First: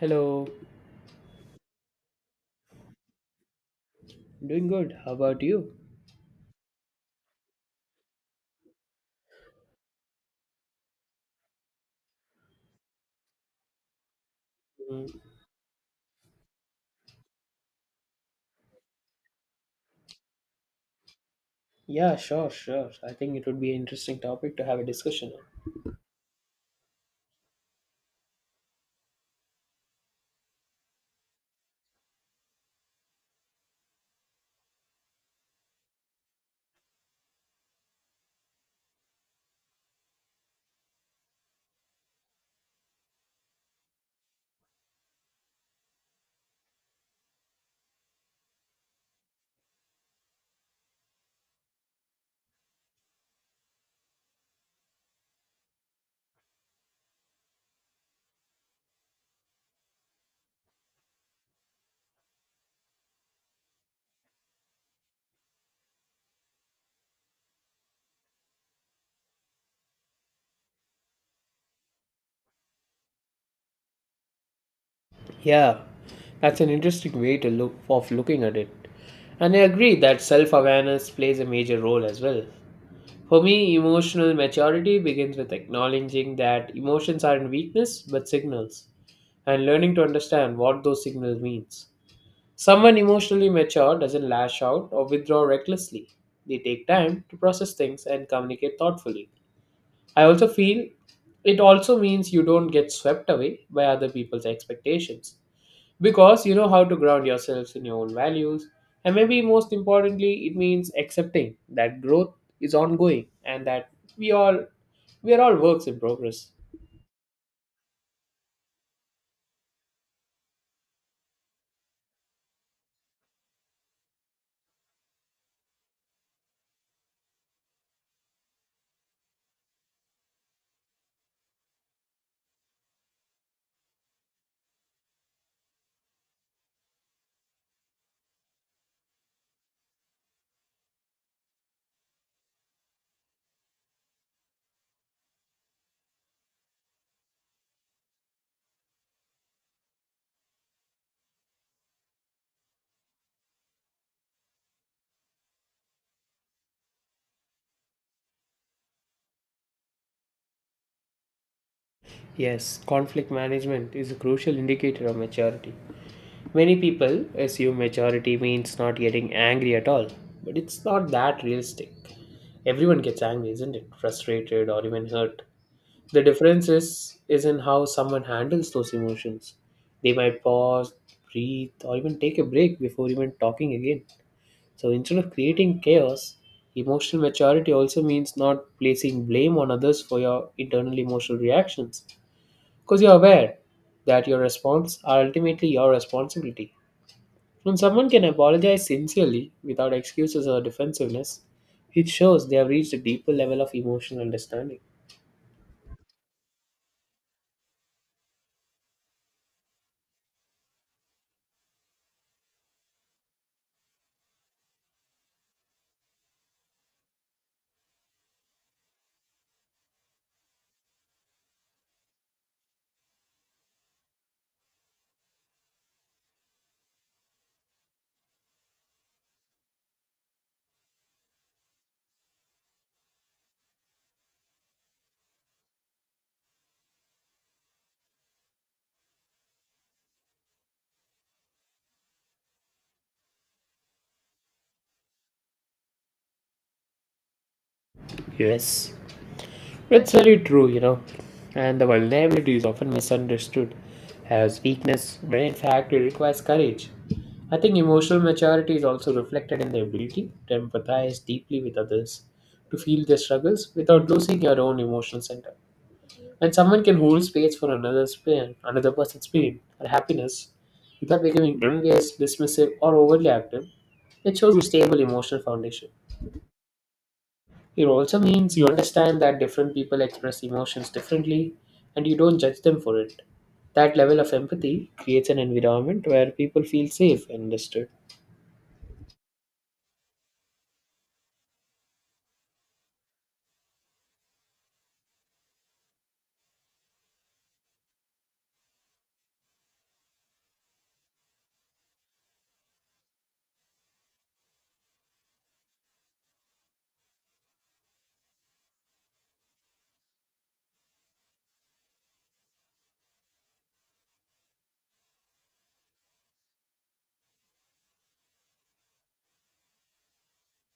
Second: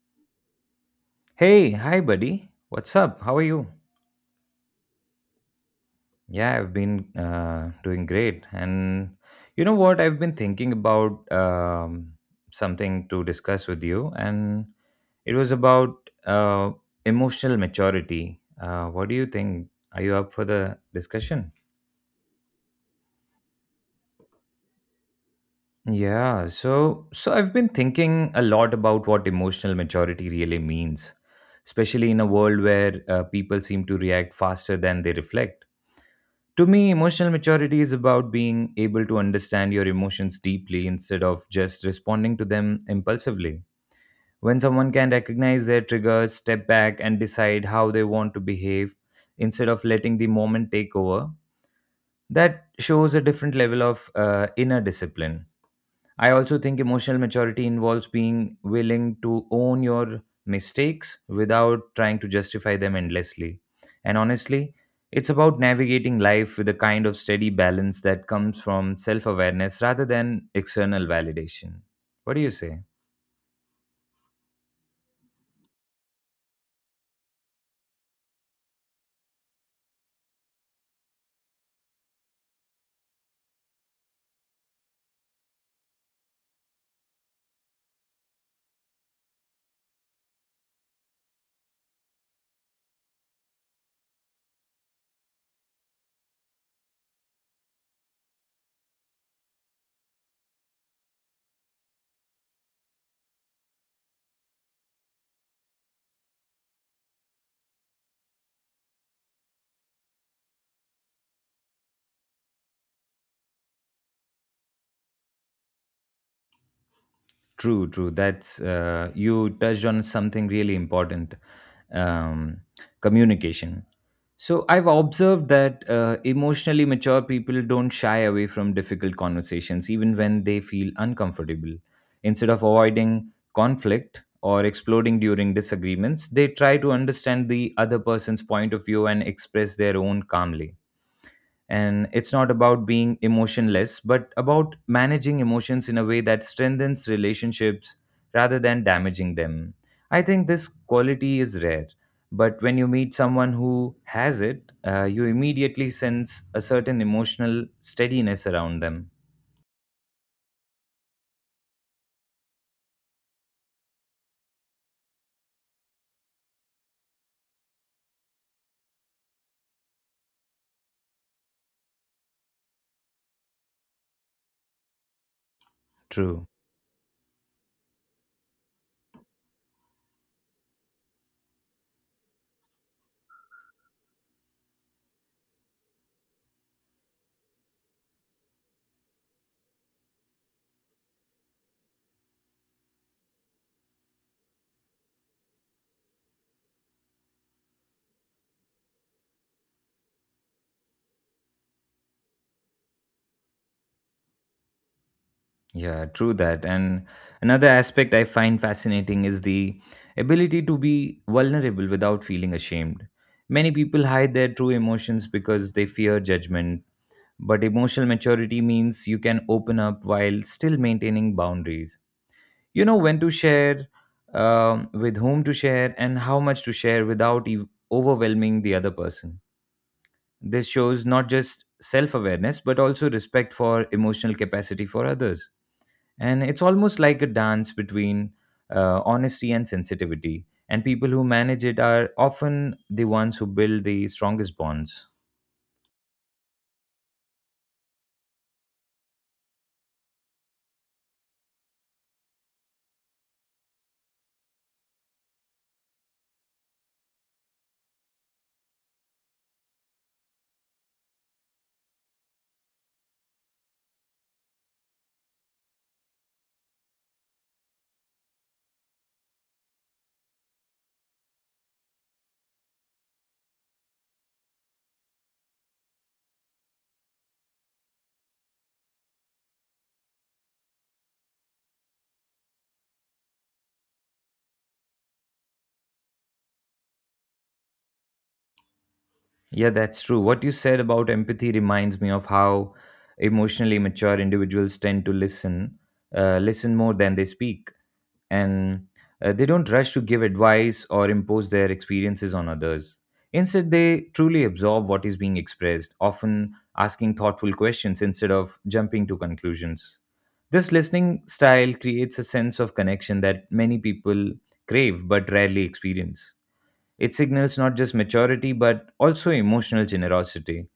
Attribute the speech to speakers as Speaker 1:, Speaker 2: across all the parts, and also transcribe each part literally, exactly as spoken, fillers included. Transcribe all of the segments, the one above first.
Speaker 1: Hello,
Speaker 2: Hey, hi, buddy. What's up? How are you?
Speaker 1: doing good. How about you?
Speaker 2: Yeah, I've been uh, doing great. And you know what? I've been thinking about um, something to discuss with you, and
Speaker 1: Mm,
Speaker 2: it was about uh, emotional maturity. Uh, what do you think? Are you up for the discussion?
Speaker 1: yeah, sure, sure. I think it would be an interesting topic to have a discussion on.
Speaker 2: Yeah, so so I've been thinking a lot about what emotional maturity really means, especially in a world where uh, people seem to react faster than they reflect. To me, emotional maturity is about being able to understand your emotions deeply instead of just responding to them impulsively. When someone can recognize their triggers, step back, and decide how they want to behave instead of letting the moment take over, that shows a different level of uh, inner discipline. I also think emotional maturity involves being willing to own your mistakes without trying to justify them endlessly. And honestly, it's about navigating life with a kind of steady balance that comes from self awareness rather than external validation. What do you say?
Speaker 1: Yeah, that's an interesting way to look of looking at it. And I agree that self-awareness plays a major role as well. For me, emotional maturity begins with acknowledging that emotions aren't weakness but signals, and learning to understand what those signals means. Someone emotionally mature doesn't lash out or withdraw recklessly. They take time to process things and communicate thoughtfully. I also feel it also means you don't get swept away by other people's expectations because you know how to ground yourselves in your own values. And maybe most importantly, it means accepting that growth is ongoing and that we all we are all works in progress.
Speaker 2: True, true. That's uh, you touched on something really important, um, communication. So, I've observed that uh, emotionally mature people don't shy away from difficult conversations, even when they feel uncomfortable. Instead of avoiding conflict or exploding during disagreements, they try to understand the other person's point of view and express their own calmly, and it's not about being emotionless but about managing emotions in a way that strengthens relationships rather than damaging them. I think this quality is rare, but when you meet someone who has it, uh, you immediately sense a certain emotional steadiness around them.
Speaker 1: Yes, conflict management is a crucial indicator of maturity. Many people assume maturity means not getting angry at all, but it's not that realistic. Everyone gets angry, isn't it? Frustrated or even hurt. The
Speaker 2: True.
Speaker 1: difference is, is in how someone handles those emotions. They might pause, breathe, or even take a break before even talking again. So instead of creating chaos, emotional maturity also means not placing blame on others for your internal emotional reactions. Because you're aware that your response are ultimately your responsibility. When someone can apologize sincerely without excuses or defensiveness, it shows they have reached a deeper level of emotional understanding.
Speaker 2: Yeah, true that. And another aspect I find fascinating is the ability to be vulnerable without feeling ashamed. Many people hide their true emotions because they fear judgment. But emotional maturity means you can open up while still maintaining boundaries. You know when to share, um, with whom to share, and how much to share without ev- overwhelming the other person. This shows not just self awareness, but also respect for emotional capacity for others. And it's almost like a dance between uh, honesty and sensitivity. And people who manage it are often the ones who build the strongest bonds.
Speaker 1: Yes, it's very true, you know, and the vulnerability is often misunderstood as weakness when in fact it requires courage. I think emotional maturity is also reflected in the ability to empathize deeply with others, to feel their struggles without losing your own emotional center. When someone can hold space for another's pain, another person's pain or happiness without becoming envious, dismissive, or overly active, it shows a stable emotional foundation. It also means you understand that different people express emotions differently and you don't judge them for it. That level of empathy creates an environment where people feel safe and understood.
Speaker 2: Yeah, that's true. What you said about empathy reminds me of how emotionally mature individuals tend to listen, uh, listen more than they speak, and uh, they don't rush to give advice or impose their experiences on others. Instead, they truly absorb what is being expressed, often asking thoughtful questions instead of jumping to conclusions. This listening style creates a sense of connection that many people crave but rarely experience. It signals not just maturity but also emotional generosity,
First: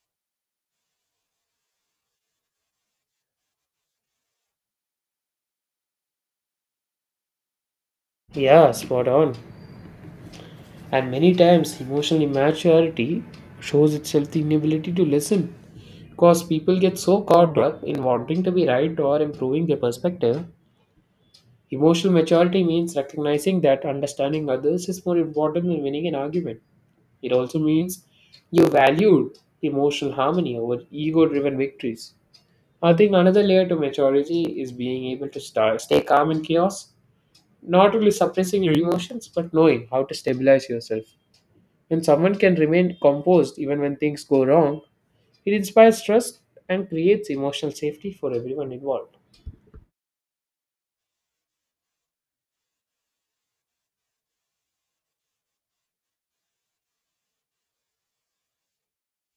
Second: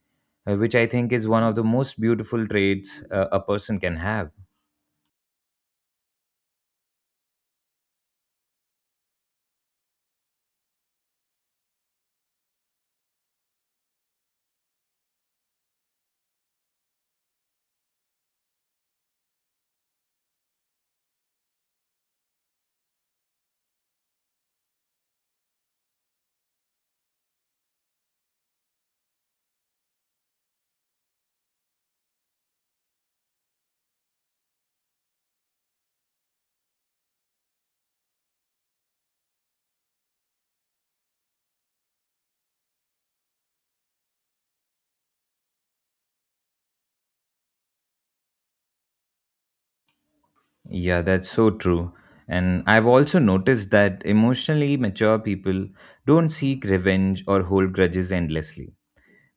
Speaker 2: uh, which I think is one of the most beautiful traits uh, a person can have.
Speaker 1: Yeah, spot on. And many times, emotional immaturity shows itself in inability to listen. Because people get so caught up in wanting to be right or improving their perspective. Emotional maturity means recognizing that understanding others is more important than winning an argument. It also means you valued emotional harmony over ego driven victories. I think another layer to maturity is being able to start, stay calm in chaos, not only suppressing your emotions, but knowing how to stabilize yourself. When someone can remain composed even when things go wrong, it inspires trust and creates emotional safety for everyone involved.
Speaker 2: Yeah, that's so true. And I've also noticed that emotionally mature people don't seek revenge or hold grudges endlessly.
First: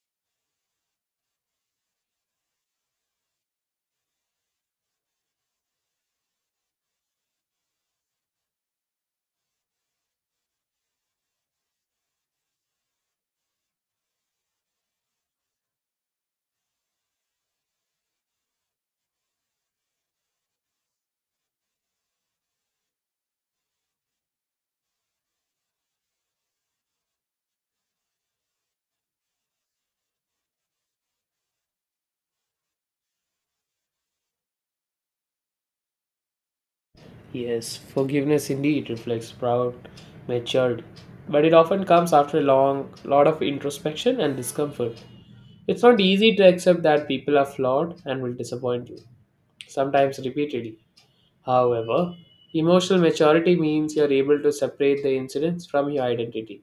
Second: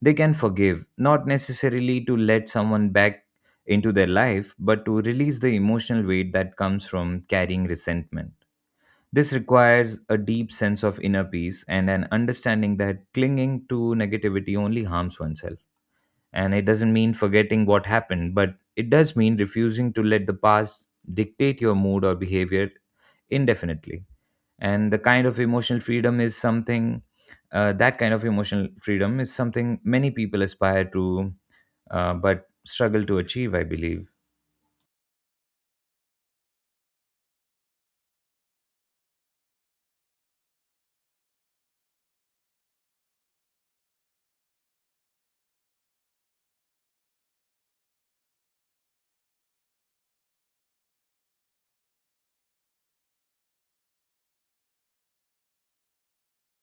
Speaker 2: They can forgive, not necessarily to let someone back into their life, but to release the emotional weight that comes from carrying resentment. This requires a deep sense of inner peace and an understanding that clinging to negativity only harms oneself. And it doesn't mean forgetting what happened, but it does mean refusing to let the past dictate your mood or behavior indefinitely. And the kind of emotional freedom is something, uh, that kind of emotional freedom is something many people aspire to, uh, but struggle to achieve, I believe.
Speaker 1: Yes, forgiveness indeed reflects proud maturity, but it often comes after a long lot of introspection and discomfort. It's not easy to accept that people are flawed and will disappoint you, sometimes repeatedly. However, emotional maturity means you're able to separate the incidents from your identity.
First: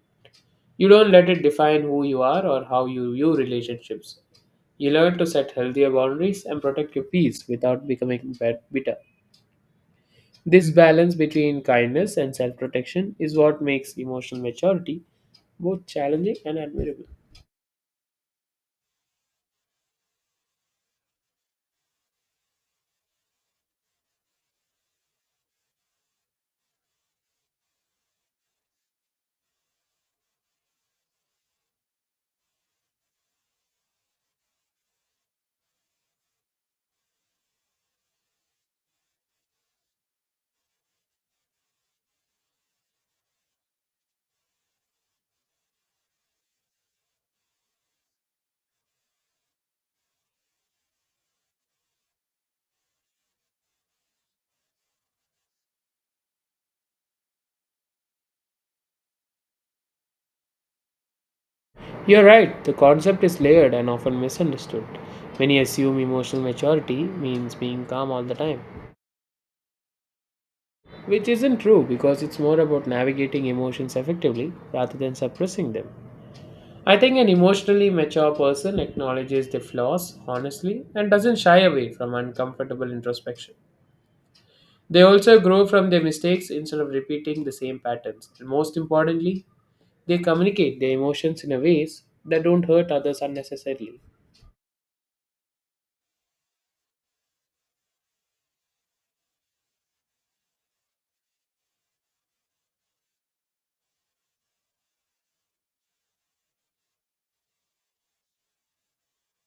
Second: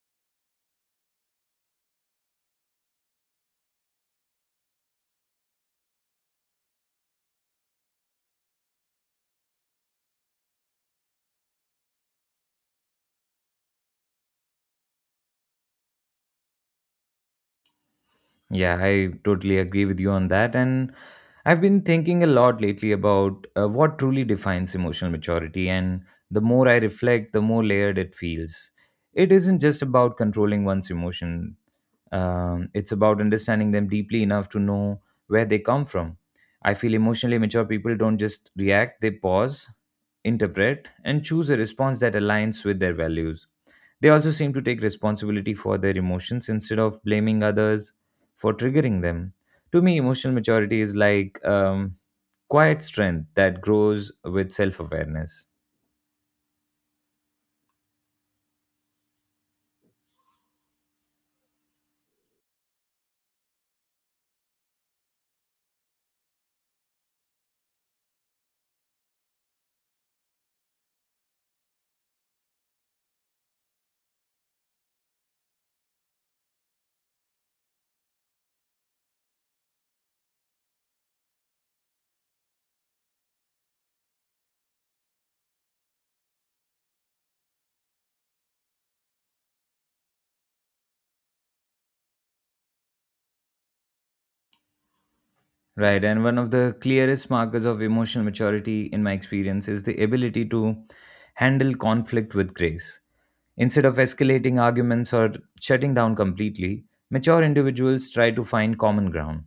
Speaker 1: You don't let it define who you are or how you view relationships. You learn to set healthier boundaries and protect your peace without becoming bad- bitter. This balance between kindness and self protection is what makes emotional maturity both challenging and admirable.
Speaker 2: Yeah, I totally agree with you on that. And I've been thinking a lot lately about uh, what truly defines emotional maturity. And the more I reflect, the more layered it feels. It isn't just about controlling one's emotion, um, it's about understanding them deeply enough to know where they come from. I feel emotionally mature people don't just react, they pause, interpret, and choose a response that aligns with their values. They also seem to take responsibility for their emotions instead of blaming others for triggering them. To me, emotional maturity is like um, quiet strength that grows with self awareness.
Speaker 1: You're right, the concept is layered and often misunderstood. Many assume emotional maturity means being calm all the time, which isn't true because it's more about navigating emotions effectively rather than suppressing them. I think an emotionally mature person acknowledges their flaws honestly and doesn't shy away from uncomfortable introspection. They also grow from their mistakes instead of repeating the same patterns. And most importantly, they communicate their emotions in a ways that don't hurt others unnecessarily.
Speaker 2: Right. And one of the clearest markers of emotional maturity, in my experience, is the ability to handle conflict with grace. Instead of escalating arguments or shutting down completely, mature individuals try to find common ground.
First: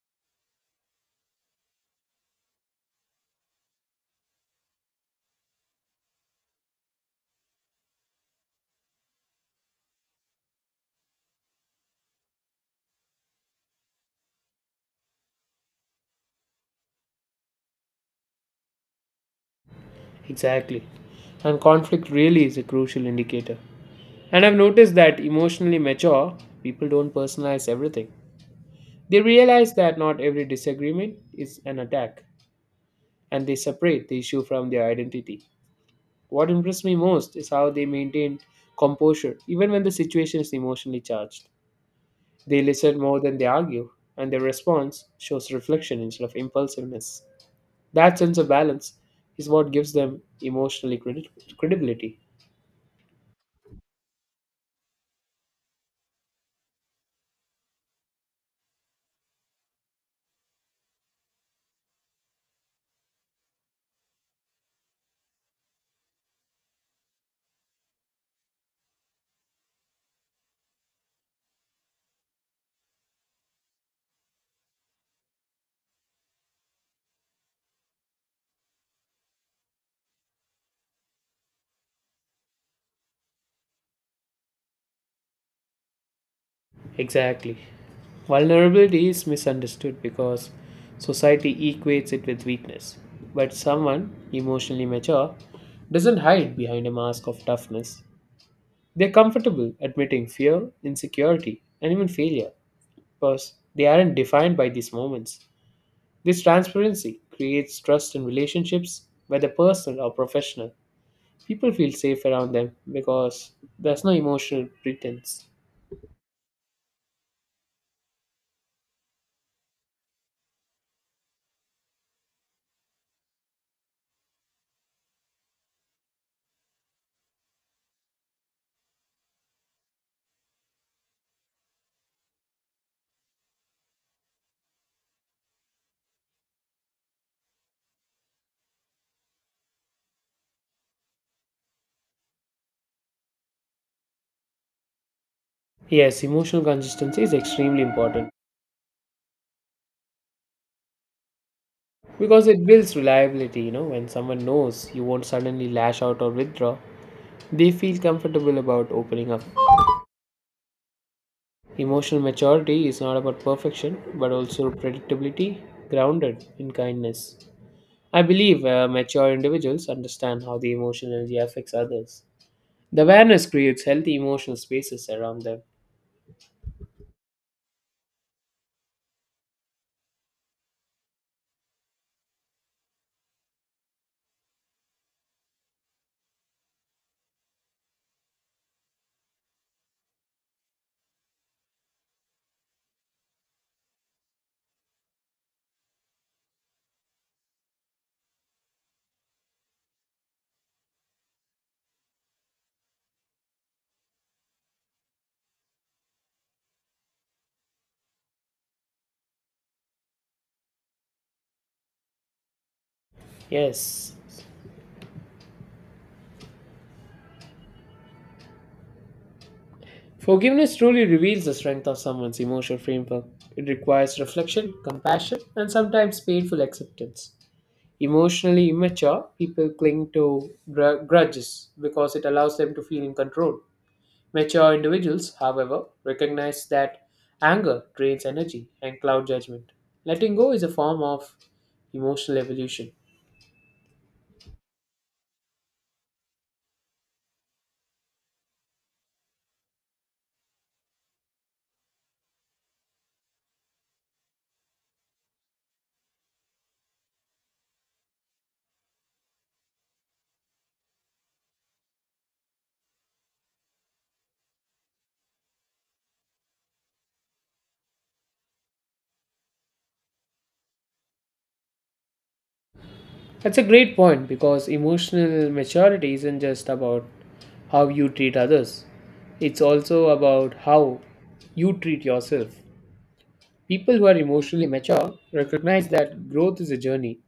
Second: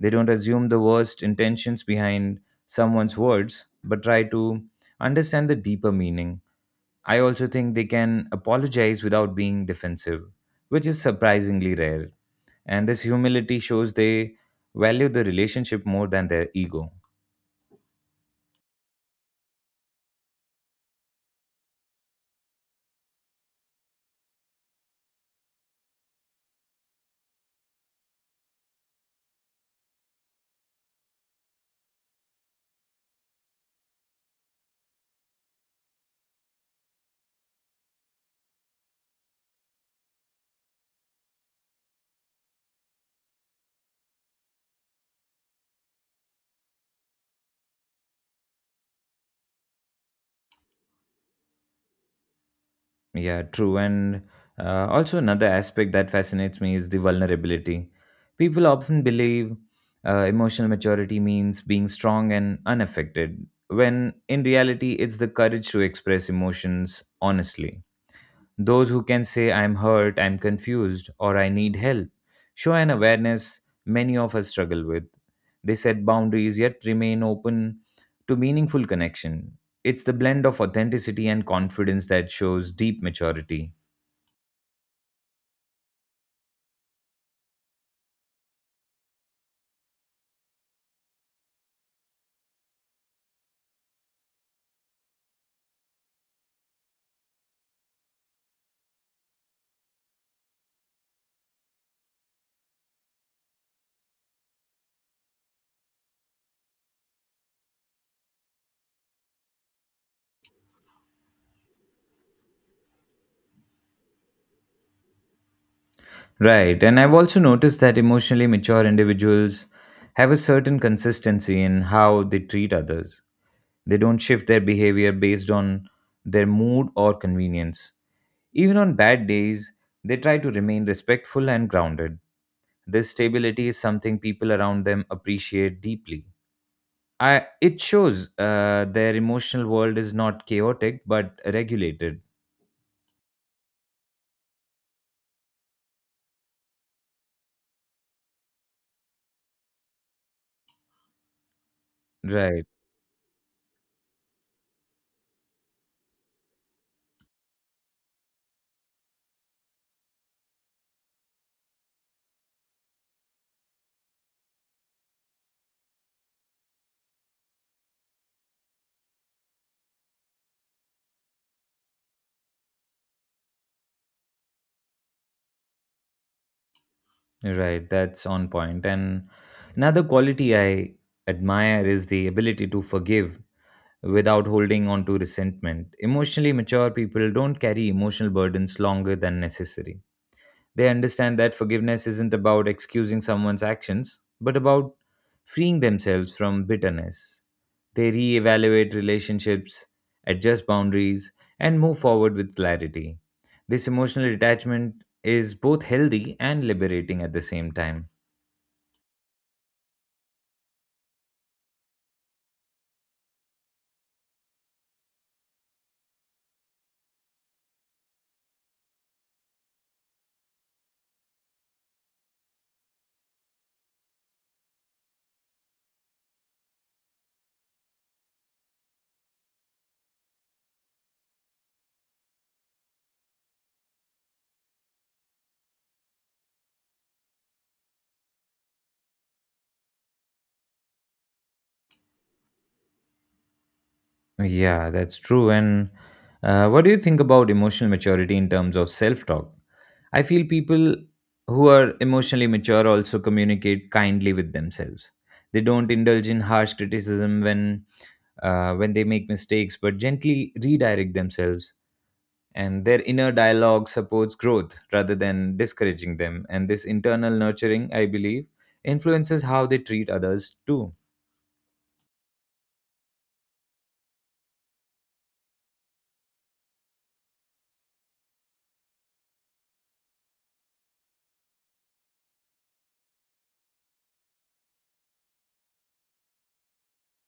Speaker 2: They don't assume the worst intentions behind someone's words, but try to understand the deeper meaning. I also think they can apologize without being defensive, which is surprisingly rare. And this humility shows they value the relationship more than their ego.
Speaker 1: Exactly. And conflict really is a crucial indicator. And I've noticed that emotionally mature people don't personalize everything. They realize that not every disagreement is an attack, and they separate the issue from their identity. What impressed me most is how they maintain composure even when the situation is emotionally charged. They listen more than they argue, and their response shows reflection instead of impulsiveness. That sense of balance is what gives them emotionally credi- credibility.
Speaker 2: Yeah, true. And uh, also, another aspect that fascinates me is the vulnerability. People often believe uh, emotional maturity means being strong and unaffected, when in reality, it's the courage to express emotions honestly. Those who can say, I'm hurt, I'm confused, or I need help, show an awareness many of us struggle with. They set boundaries yet remain open to meaningful connection. It's the blend of authenticity and confidence that shows deep maturity.
Speaker 1: Exactly. Vulnerability is misunderstood because society equates it with weakness. But someone emotionally mature doesn't hide behind a mask of toughness. They're comfortable admitting fear, insecurity, and even failure because they aren't defined by these moments. This transparency creates trust in relationships, whether personal or professional. People feel safe around them because there's no emotional pretense.
Speaker 2: Right, and I've also noticed that emotionally mature individuals have a certain consistency in how they treat others. They don't shift their behavior based on their mood or convenience. Even on bad days, they try to remain respectful and grounded. This stability is something people around them appreciate deeply. I, it shows uh, their emotional world is not chaotic but regulated.
Speaker 1: Yes, emotional consistency is extremely important. Because it
Speaker 2: Right.
Speaker 1: builds reliability, you know, when someone knows you won't suddenly lash out or withdraw, they feel comfortable about opening up. Emotional maturity is not about perfection, but also predictability grounded in kindness. I believe uh, mature individuals understand how the emotional energy affects others. The awareness creates healthy emotional spaces around them.
Speaker 2: Right, that's on point. And another quality I admire is the ability to forgive without holding on to resentment. Emotionally mature people don't carry emotional burdens longer than necessary. They understand that forgiveness isn't about excusing someone's actions, but about freeing themselves from bitterness. They reevaluate relationships, adjust boundaries, and move forward with clarity. This emotional detachment is both healthy and liberating at the same time.
Speaker 1: Yes. Forgiveness truly reveals the strength of someone's emotional framework. It requires reflection, compassion, and sometimes painful acceptance. Emotionally immature people cling to gr- grudges because it allows them to feel in control. Mature individuals, however, recognize that anger drains energy and cloud judgment. Letting go is a form of emotional evolution.
Speaker 2: Yeah, that's true. And uh, what do you think about emotional maturity in terms of self talk? I feel people who are emotionally mature also communicate kindly with themselves. They don't indulge in harsh criticism when uh, when they make mistakes, but gently redirect themselves. And their inner dialogue supports growth rather than discouraging them. And this internal nurturing, I believe, influences how they treat others too.
Speaker 1: That's a great point because emotional maturity isn't just about how you treat others, it's also about how you treat yourself. People who are emotionally mature recognize that growth is a journey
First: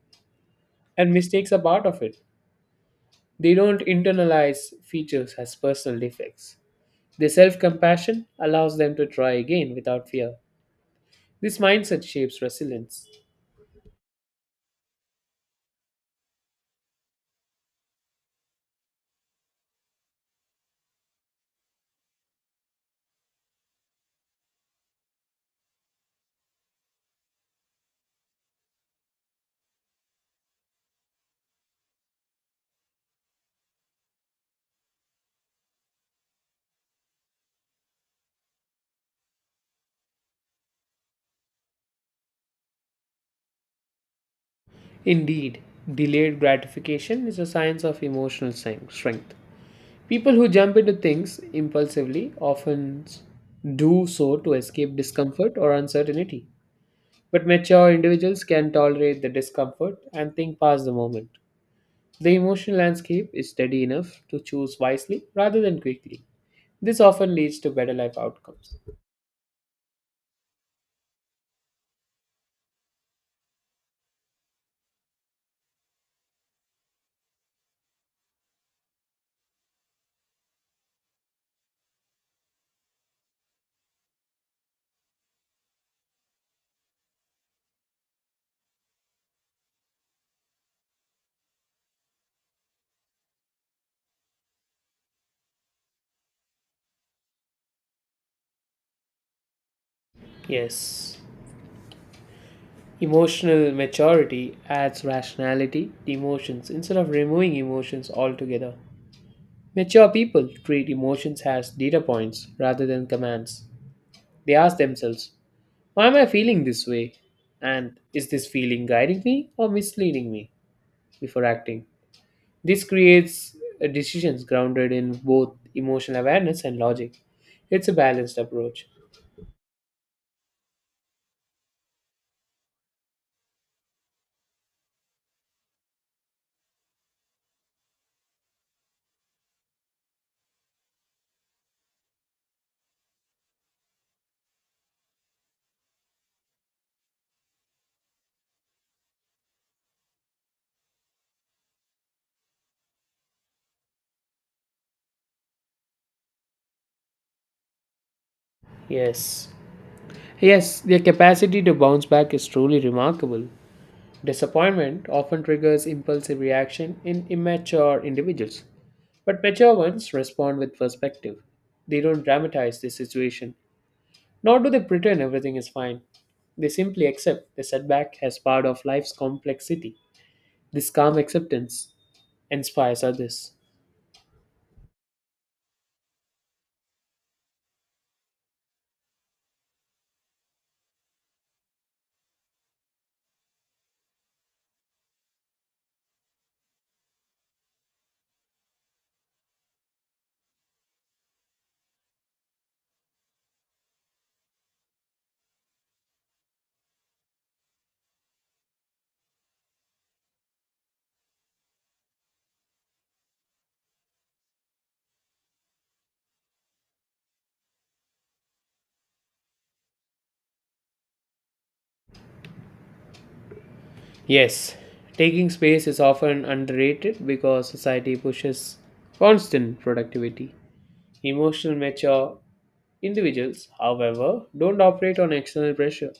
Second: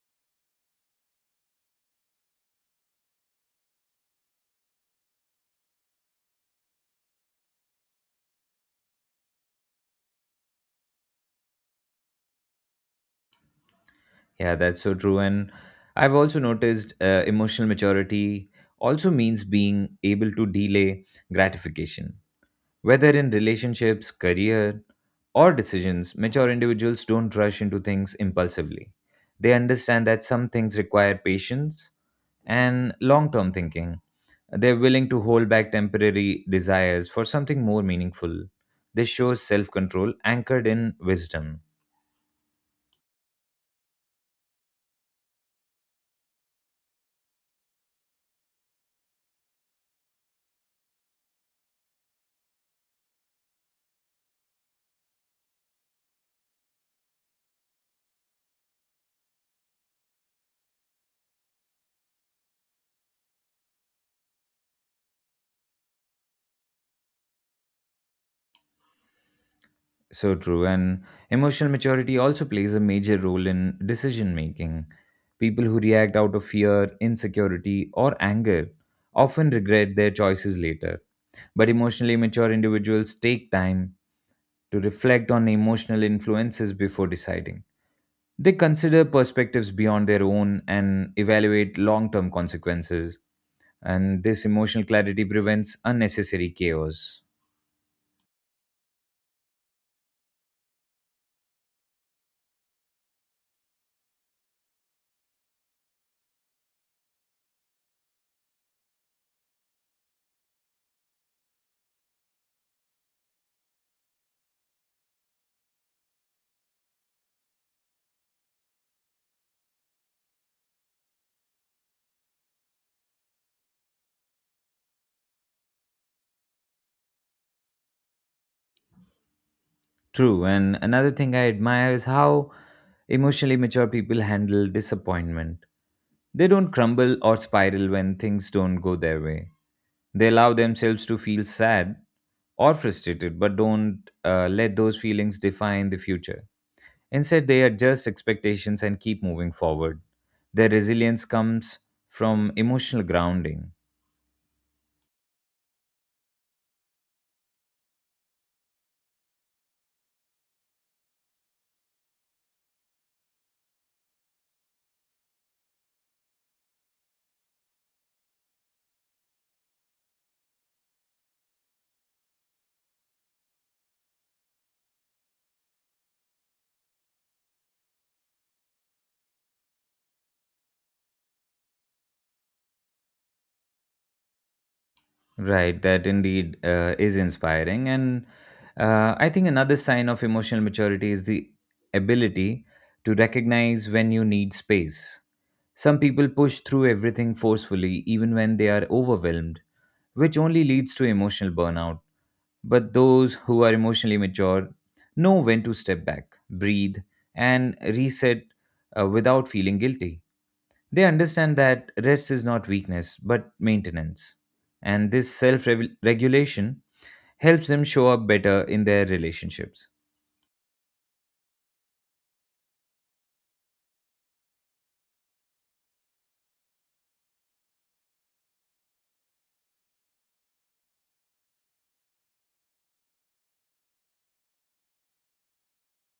Speaker 1: and mistakes are part of it. They don't internalize features as personal defects. Their self compassion allows them to try again without fear. This mindset shapes resilience.
Speaker 2: Yeah, that's so true. And I've also noticed uh, emotional maturity also means being able to delay gratification. Whether in relationships, career, or decisions, mature individuals don't rush into things impulsively. They understand that some things require patience and long term thinking. They're willing to hold back temporary desires for something more meaningful. This shows self control anchored in wisdom.
Speaker 1: Indeed, delayed gratification is a sign of emotional strength. strength. People who jump into things impulsively often s- do so to escape discomfort or uncertainty. But mature individuals can tolerate the discomfort and think past the moment. The emotional landscape is steady enough to choose wisely rather than quickly. This often leads to better life outcomes.
Speaker 2: So true. And emotional maturity also plays a major role in decision making. People who react out of fear, insecurity, or anger often regret their choices later. But emotionally mature individuals take time to reflect on emotional influences before deciding. They consider perspectives beyond their own and evaluate long term consequences. And this emotional clarity prevents unnecessary chaos.
Speaker 1: Yes, emotional maturity adds rationality to emotions instead of removing emotions altogether. Mature people treat emotions as data points rather than commands. They ask themselves, why am I feeling this way? And is this feeling guiding me or misleading me before acting? This creates uh, decisions grounded in both emotional awareness and logic. It's a balanced approach.
Speaker 2: True. And another thing I admire is how emotionally mature people handle disappointment. They don't crumble or spiral when things don't go their way. They allow themselves to feel sad or frustrated, but don't uh, let those feelings define the future. Instead, they adjust expectations and keep moving forward. Their resilience comes from emotional grounding.
Speaker 1: Yes. Yes, their capacity to bounce back is truly remarkable. Disappointment often triggers impulsive reaction in immature individuals, but mature ones respond with perspective. They don't dramatize the situation, nor do they pretend everything is fine. They simply accept the setback as part of life's complexity. This calm acceptance inspires others.
Speaker 2: Right, that indeed uh, is inspiring. And uh, I think another sign of emotional maturity is the ability to recognize when you need space. Some people push through everything forcefully, even when they are overwhelmed, which only leads to emotional burnout. But those who are emotionally mature know when to step back, breathe, and reset uh, without feeling guilty. They understand that rest is not weakness, but maintenance. And this self regulation helps them show up better in their relationships.
Speaker 1: Yes, taking space is often underrated because society pushes constant productivity. Emotional mature individuals, however, don't operate on external pressure.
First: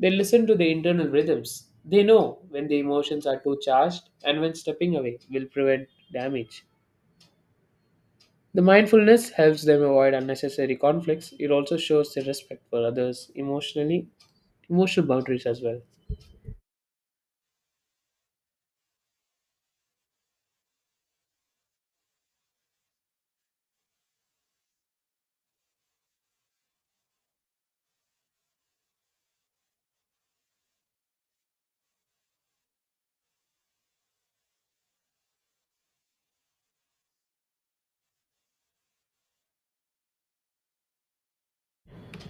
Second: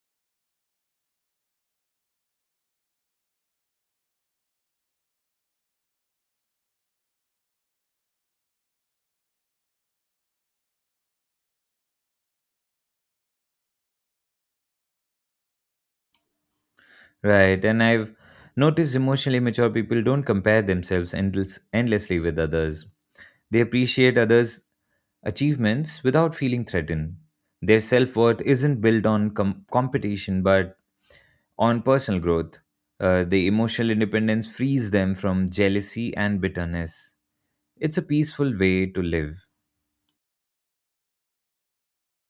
Speaker 1: They listen to their internal rhythms. They know when the emotions are too charged and when stepping away will prevent damage. The mindfulness helps them avoid unnecessary conflicts. It also shows their respect for others emotionally, emotional boundaries as well.
Speaker 2: Right. And I've noticed emotionally mature people don't compare themselves endless, endlessly with others. They appreciate others' achievements without feeling threatened. Their self worth isn't built on com- competition, but on personal growth. Uh, the emotional independence frees them from jealousy and bitterness. It's a peaceful way to live.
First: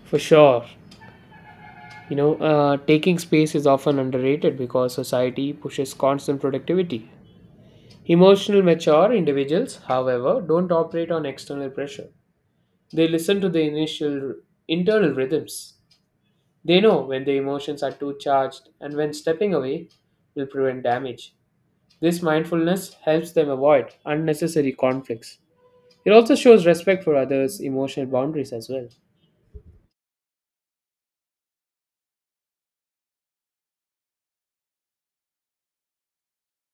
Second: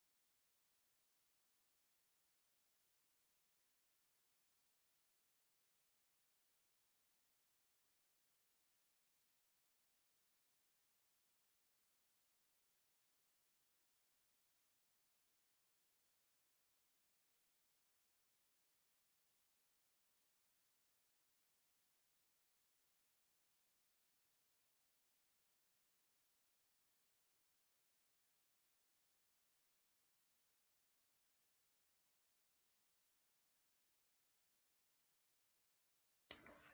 Speaker 1: For sure. You know, uh, taking space is often underrated because society pushes constant productivity. Emotional mature individuals, however, don't operate on external pressure. They listen to the initial internal rhythms. They know when their emotions are too charged and when stepping away will prevent damage. This mindfulness helps them avoid unnecessary conflicts. It also shows respect for others' emotional boundaries as well.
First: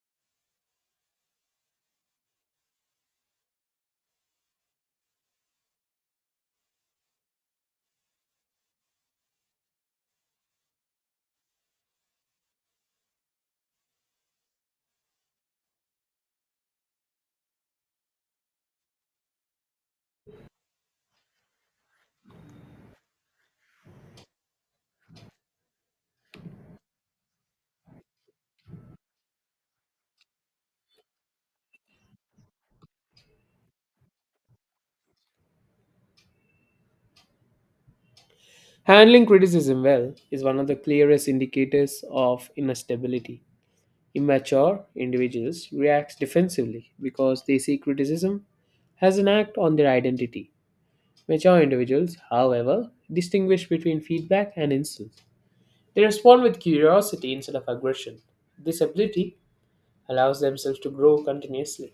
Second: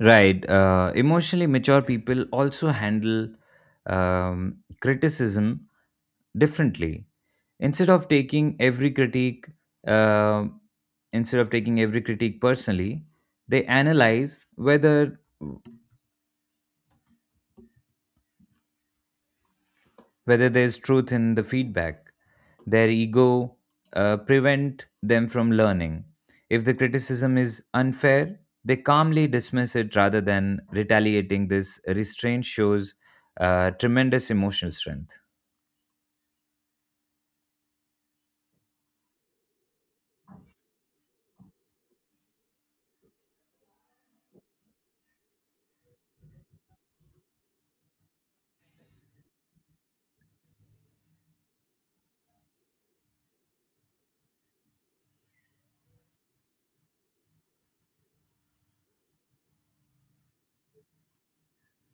Speaker 2: Right. Uh, emotionally mature people also handle um, criticism differently. Instead of taking every critique, uh, Instead of taking every critique personally, they analyze whether whether there's truth in the feedback. Their ego uh, prevent them from learning. If the criticism is unfair, they calmly dismiss it rather than retaliating. This restraint shows uh, tremendous emotional strength.
Speaker 1: Handling criticism well is one of the clearest indicators of inner stability. Immature individuals react defensively because they see criticism as an act on their identity. Mature individuals, however, distinguish between feedback and insult. They respond with curiosity instead of aggression. This ability allows themselves to grow continuously.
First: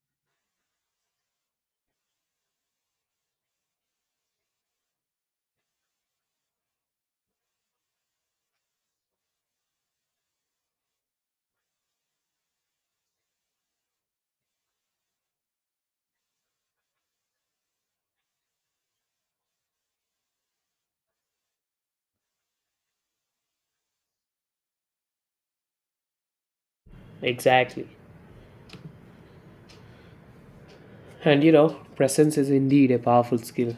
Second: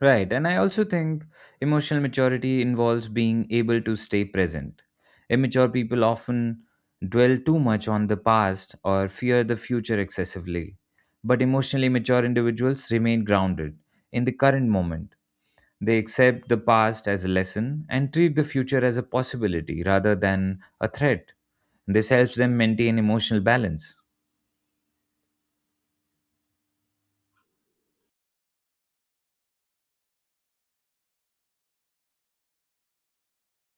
Speaker 2: Right, and I also think emotional maturity involves being able to stay present. Immature people often dwell too much on the past or fear the future excessively. But emotionally mature individuals remain grounded in the current moment. They accept the past as a lesson and treat the future as a possibility rather than a threat. This helps them maintain emotional balance.
Speaker 1: Exactly. And you know, presence is indeed a powerful skill.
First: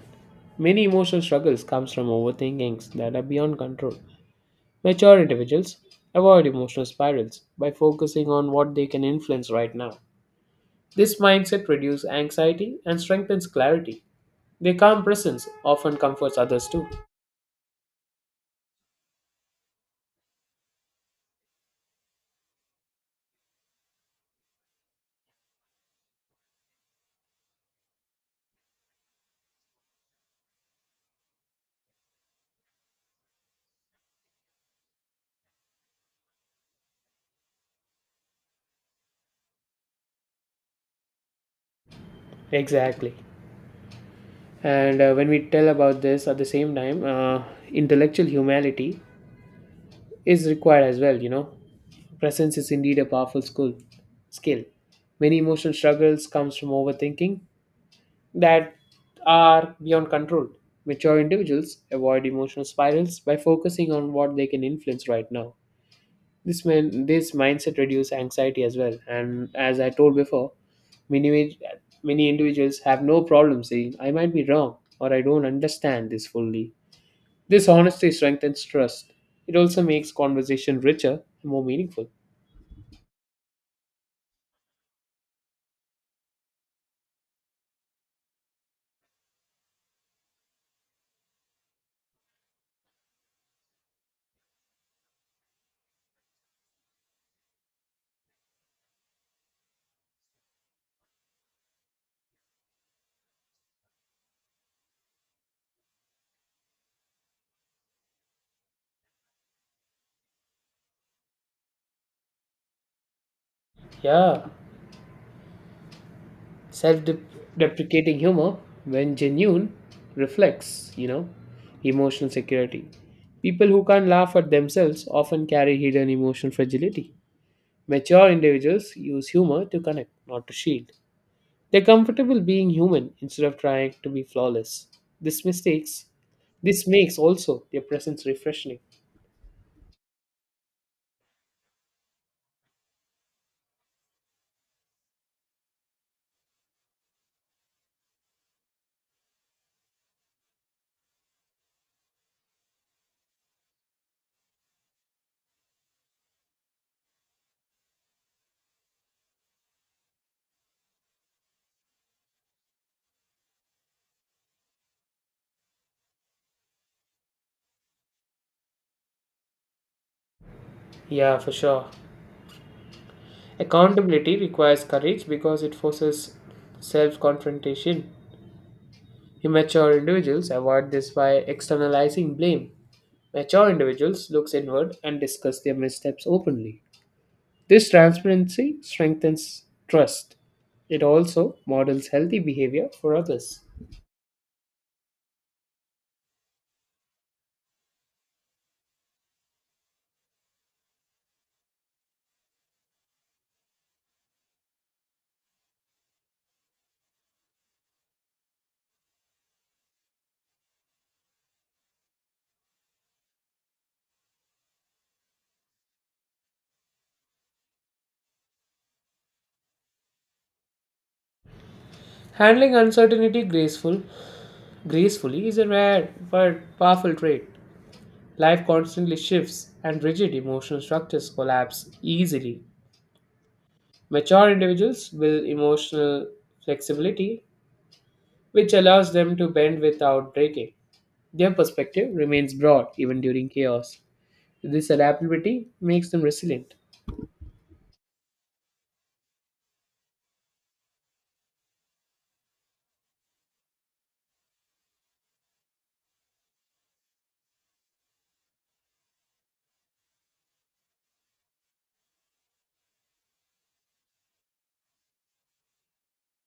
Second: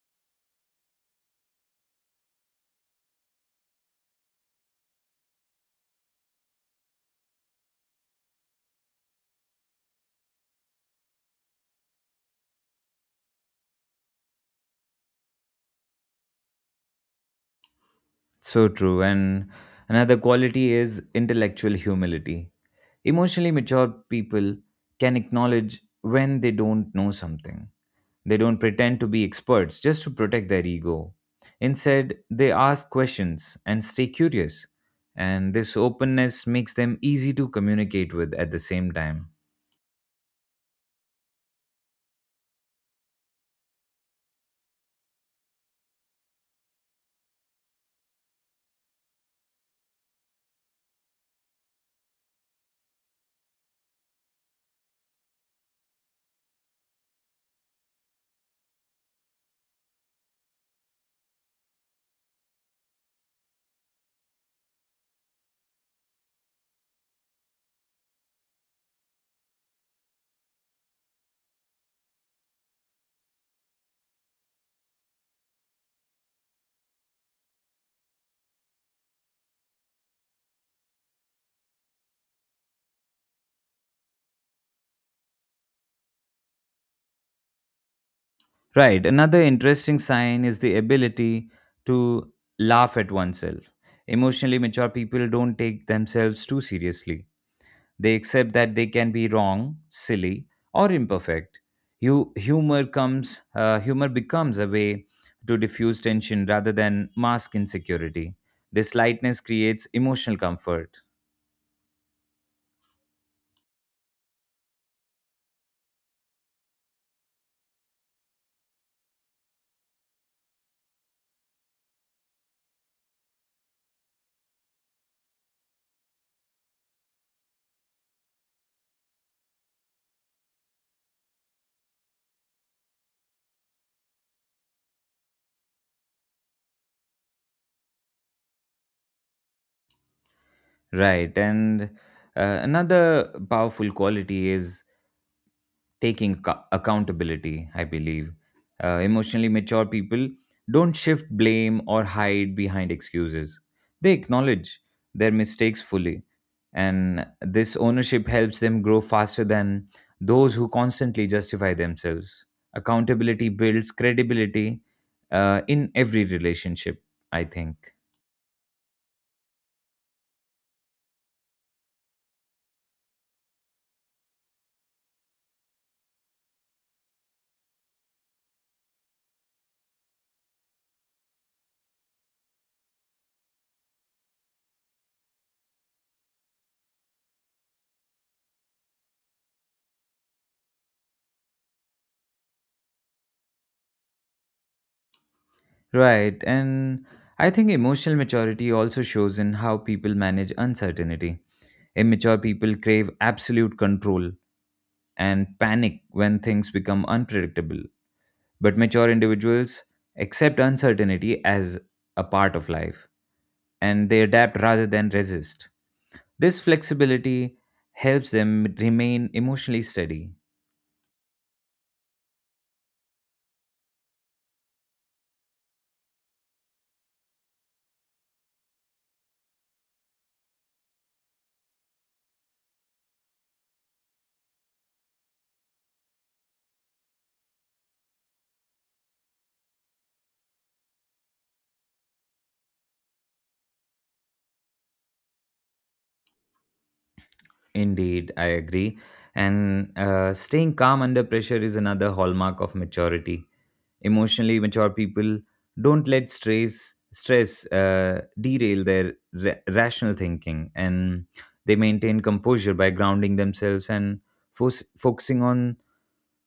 Speaker 1: Many emotional struggles comes from overthinkings that are beyond control. Mature individuals avoid emotional spirals by focusing on what they can influence right now. This mindset reduces anxiety and strengthens clarity. Their calm presence often comforts others too.
Speaker 2: So true. And another quality is intellectual humility. Emotionally mature people can acknowledge when they don't know something. They don't pretend to be experts just to protect their ego. Instead, they ask questions and stay curious. And this openness makes them easy to communicate with at the same time.
Speaker 1: Exactly. And uh, when we tell about this at the same time, uh, intellectual humility is required as well, you know. Presence is indeed a powerful school, skill. Many emotional struggles comes from overthinking that are beyond control. Mature individuals avoid emotional spirals by focusing on what they can influence right now. This man, this mindset reduces anxiety as well. And as I told before, Many, many individuals have no problem saying, I might be wrong or I don't understand this fully. This honesty strengthens trust. It also makes conversation richer and more meaningful.
Speaker 2: Right. Another interesting sign is the ability to laugh at oneself. Emotionally mature people don't take themselves too seriously. They accept that they can be wrong, silly, or imperfect. Hu- humor comes uh, humor becomes a way to diffuse tension rather than mask insecurity. This lightness creates emotional comfort.
Speaker 1: Yeah, self deprecating humor, when genuine, reflects, you know, emotional security. People who can't laugh at themselves often carry hidden emotional fragility. Mature individuals use humor to connect, not to shield. They're comfortable being human instead of trying to be flawless. This mistakes this makes also their presence refreshing.
Speaker 2: Right, and uh, another powerful quality is taking acco- accountability, I believe. Uh, emotionally mature people don't shift blame or hide behind excuses. They acknowledge their mistakes fully, and this ownership helps them grow faster than those who constantly justify themselves. Accountability builds credibility uh, in every relationship, I think.
Speaker 1: Yeah, for sure. Accountability requires courage because it forces self confrontation. Immature individuals avoid this by externalizing blame. Mature individuals look inward and discuss their missteps openly. This transparency strengthens trust. It also models healthy behavior for others.
Speaker 2: Right, and I think emotional maturity also shows in how people manage uncertainty. Immature people crave absolute control and panic when things become unpredictable, but mature individuals accept uncertainty as a part of life and they adapt rather than resist. This flexibility helps them remain emotionally steady.
Speaker 1: Handling uncertainty graceful gracefully is a rare but powerful trait. Life constantly shifts and rigid emotional structures collapse easily. Mature individuals build emotional flexibility, which allows them to bend without breaking. Their perspective remains broad even during chaos. This adaptability makes them resilient.
Speaker 2: Indeed, I agree. And uh, staying calm under pressure is another hallmark of maturity. Emotionally mature people don't let stress stress uh, derail their ra- rational thinking, and they maintain composure by grounding themselves and fo- focusing on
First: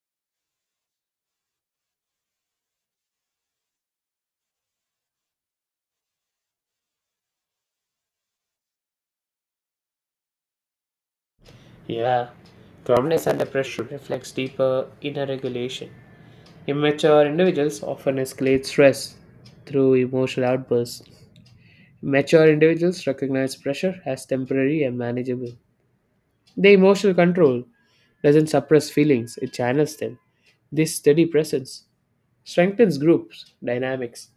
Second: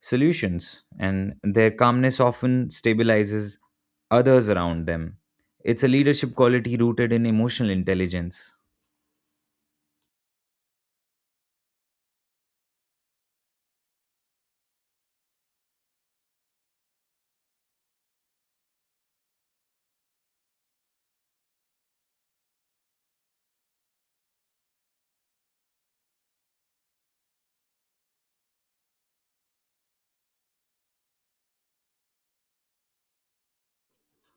Speaker 2: solutions. And their calmness often stabilizes others around them. It's a leadership quality rooted in emotional intelligence.
Speaker 1: Yeah. Calmness under pressure reflects deeper inner regulation. Immature individuals often escalate stress through emotional outbursts. Mature individuals recognize pressure as temporary and manageable. The emotional control doesn't suppress feelings, it channels them. This steady presence strengthens groups dynamics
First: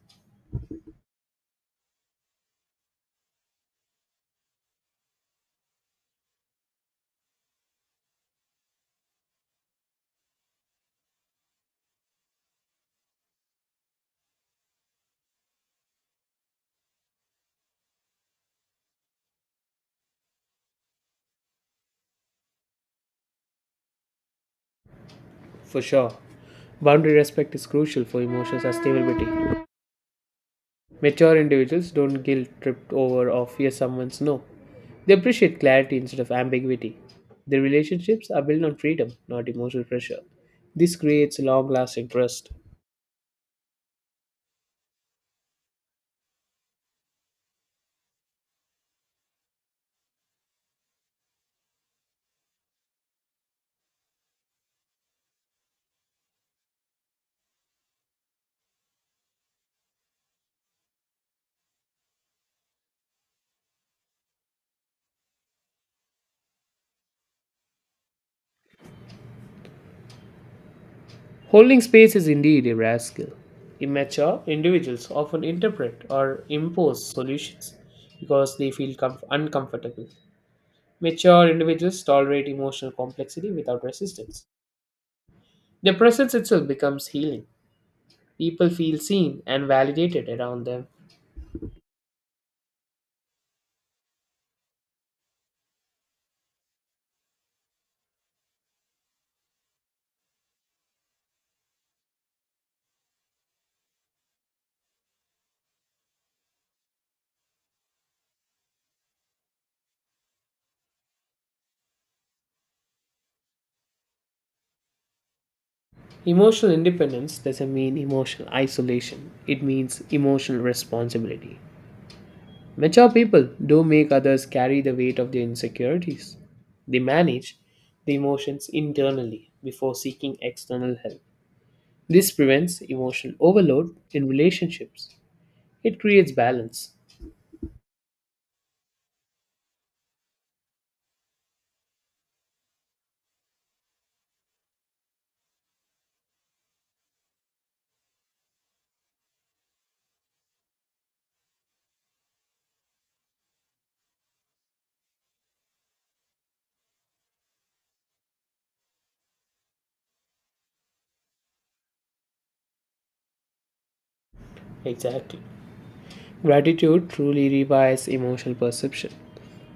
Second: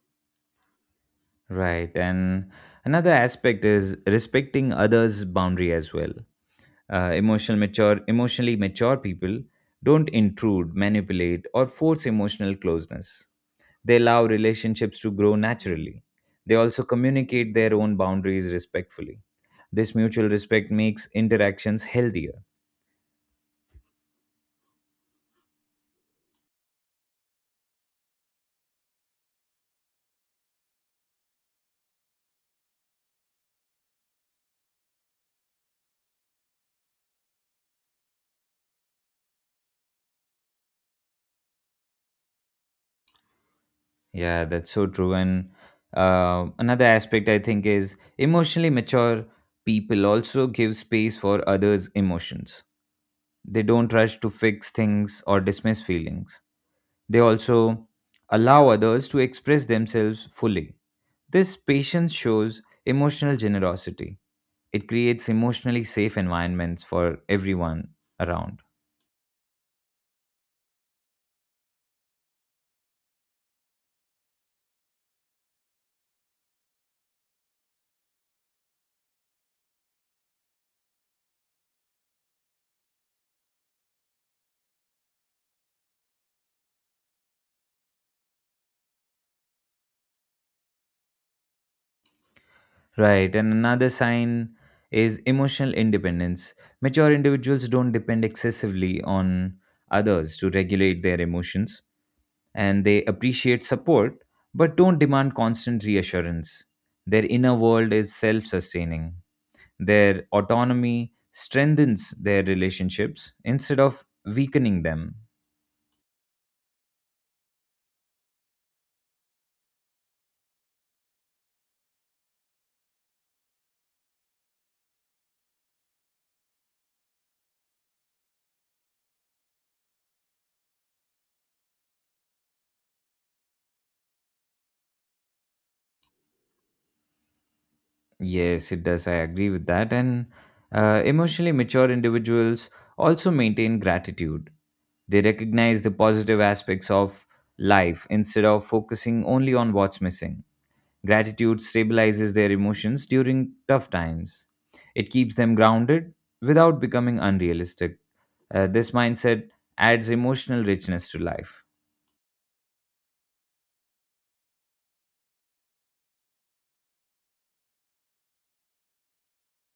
Speaker 2: Right. And another aspect is respecting others' boundary as well. uh, emotional mature emotionally mature people don't intrude, manipulate, or force emotional closeness. They allow relationships to grow naturally. They also communicate their own boundaries respectfully. This mutual respect makes interactions healthier.
Speaker 1: for sure. Boundary respect is crucial for emotional sustainability. Mature individuals don't guilt tripped over or fear someone's no. They appreciate clarity instead of ambiguity. Their relationships are built on freedom, not emotional pressure. This creates long lasting trust.
Speaker 2: Yeah, that's so true. And uh, another aspect I think is emotionally mature people also give space for others emotions. They don't rush to fix things or dismiss feelings. They also allow others to express themselves fully. This patience shows emotional generosity. It creates emotionally safe environments for everyone around.
Speaker 1: Holding space is indeed a rare skill. Immature individuals often interpret or impose solutions because they feel comf- uncomfortable. Mature individuals tolerate emotional complexity without resistance. Their presence itself becomes healing. People feel seen and validated around them.
Speaker 2: Right, and another sign is emotional independence. Mature individuals don't depend excessively on others to regulate their emotions, and they appreciate support but don't demand constant reassurance. Their inner world is self sustaining. Their autonomy strengthens their relationships instead of weakening them.
Speaker 1: Emotional independence doesn't mean emotional isolation, it means emotional responsibility. Mature people do make others carry the weight of their insecurities. They manage the emotions internally before seeking external help. This prevents emotional overload in relationships. It creates balance.
Speaker 2: Yes, it does. I agree with that. And uh, emotionally mature individuals also maintain gratitude. They recognize the positive aspects of life instead of focusing only on what's missing. Gratitude stabilizes their emotions during tough times. It keeps them grounded without becoming unrealistic. Uh, this mindset adds emotional richness to life.
Speaker 1: Exactly. Gratitude truly rewires emotional perception.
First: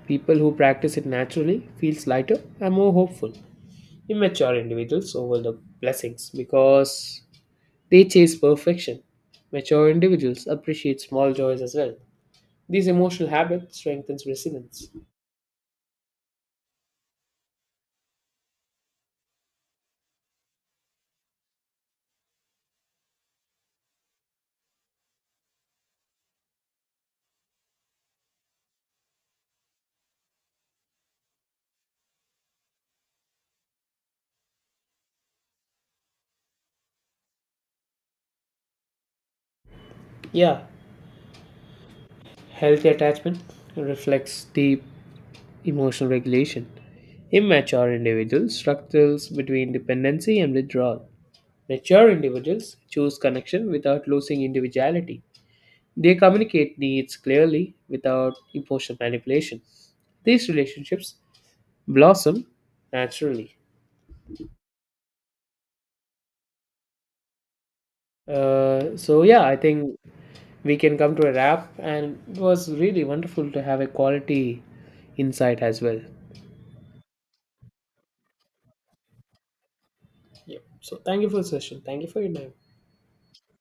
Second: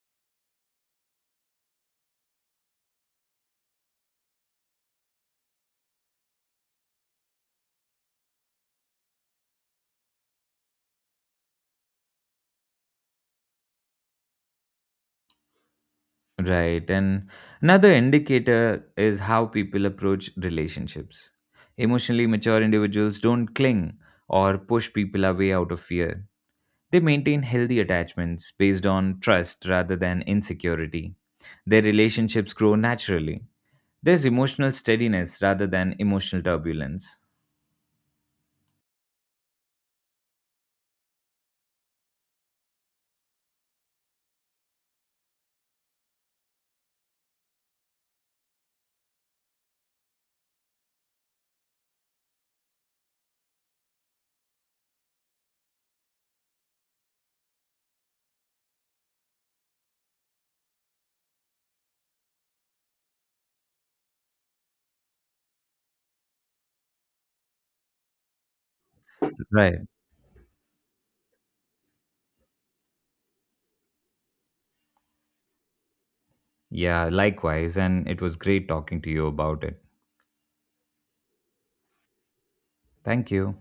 Speaker 1: People who practice it naturally feels lighter and more hopeful. Immature individuals overlook blessings because they chase perfection. Mature individuals appreciate small joys as well. These emotional habits strengthens resilience.
Speaker 2: Right. And another indicator is how people approach relationships. Emotionally mature individuals don't cling or push people away out of fear. They maintain healthy attachments based on trust rather than insecurity. Their relationships grow naturally. There's emotional steadiness rather than emotional turbulence.
Speaker 1: Yeah, healthy attachment reflects deep emotional regulation. Immature individuals struggles between dependency and withdrawal. Mature individuals choose connection without losing individuality. They communicate needs clearly without emotional manipulation. These relationships blossom naturally. Uh, so yeah, I
Speaker 2: Right.
Speaker 1: think we can come to a wrap, and it was really wonderful to have a quality insight as well.
Speaker 2: Yeah, likewise. And it was great talking to you about it.
Speaker 1: Yep. So, thank you for the session. Thank you for your time.
Speaker 2: Thank you.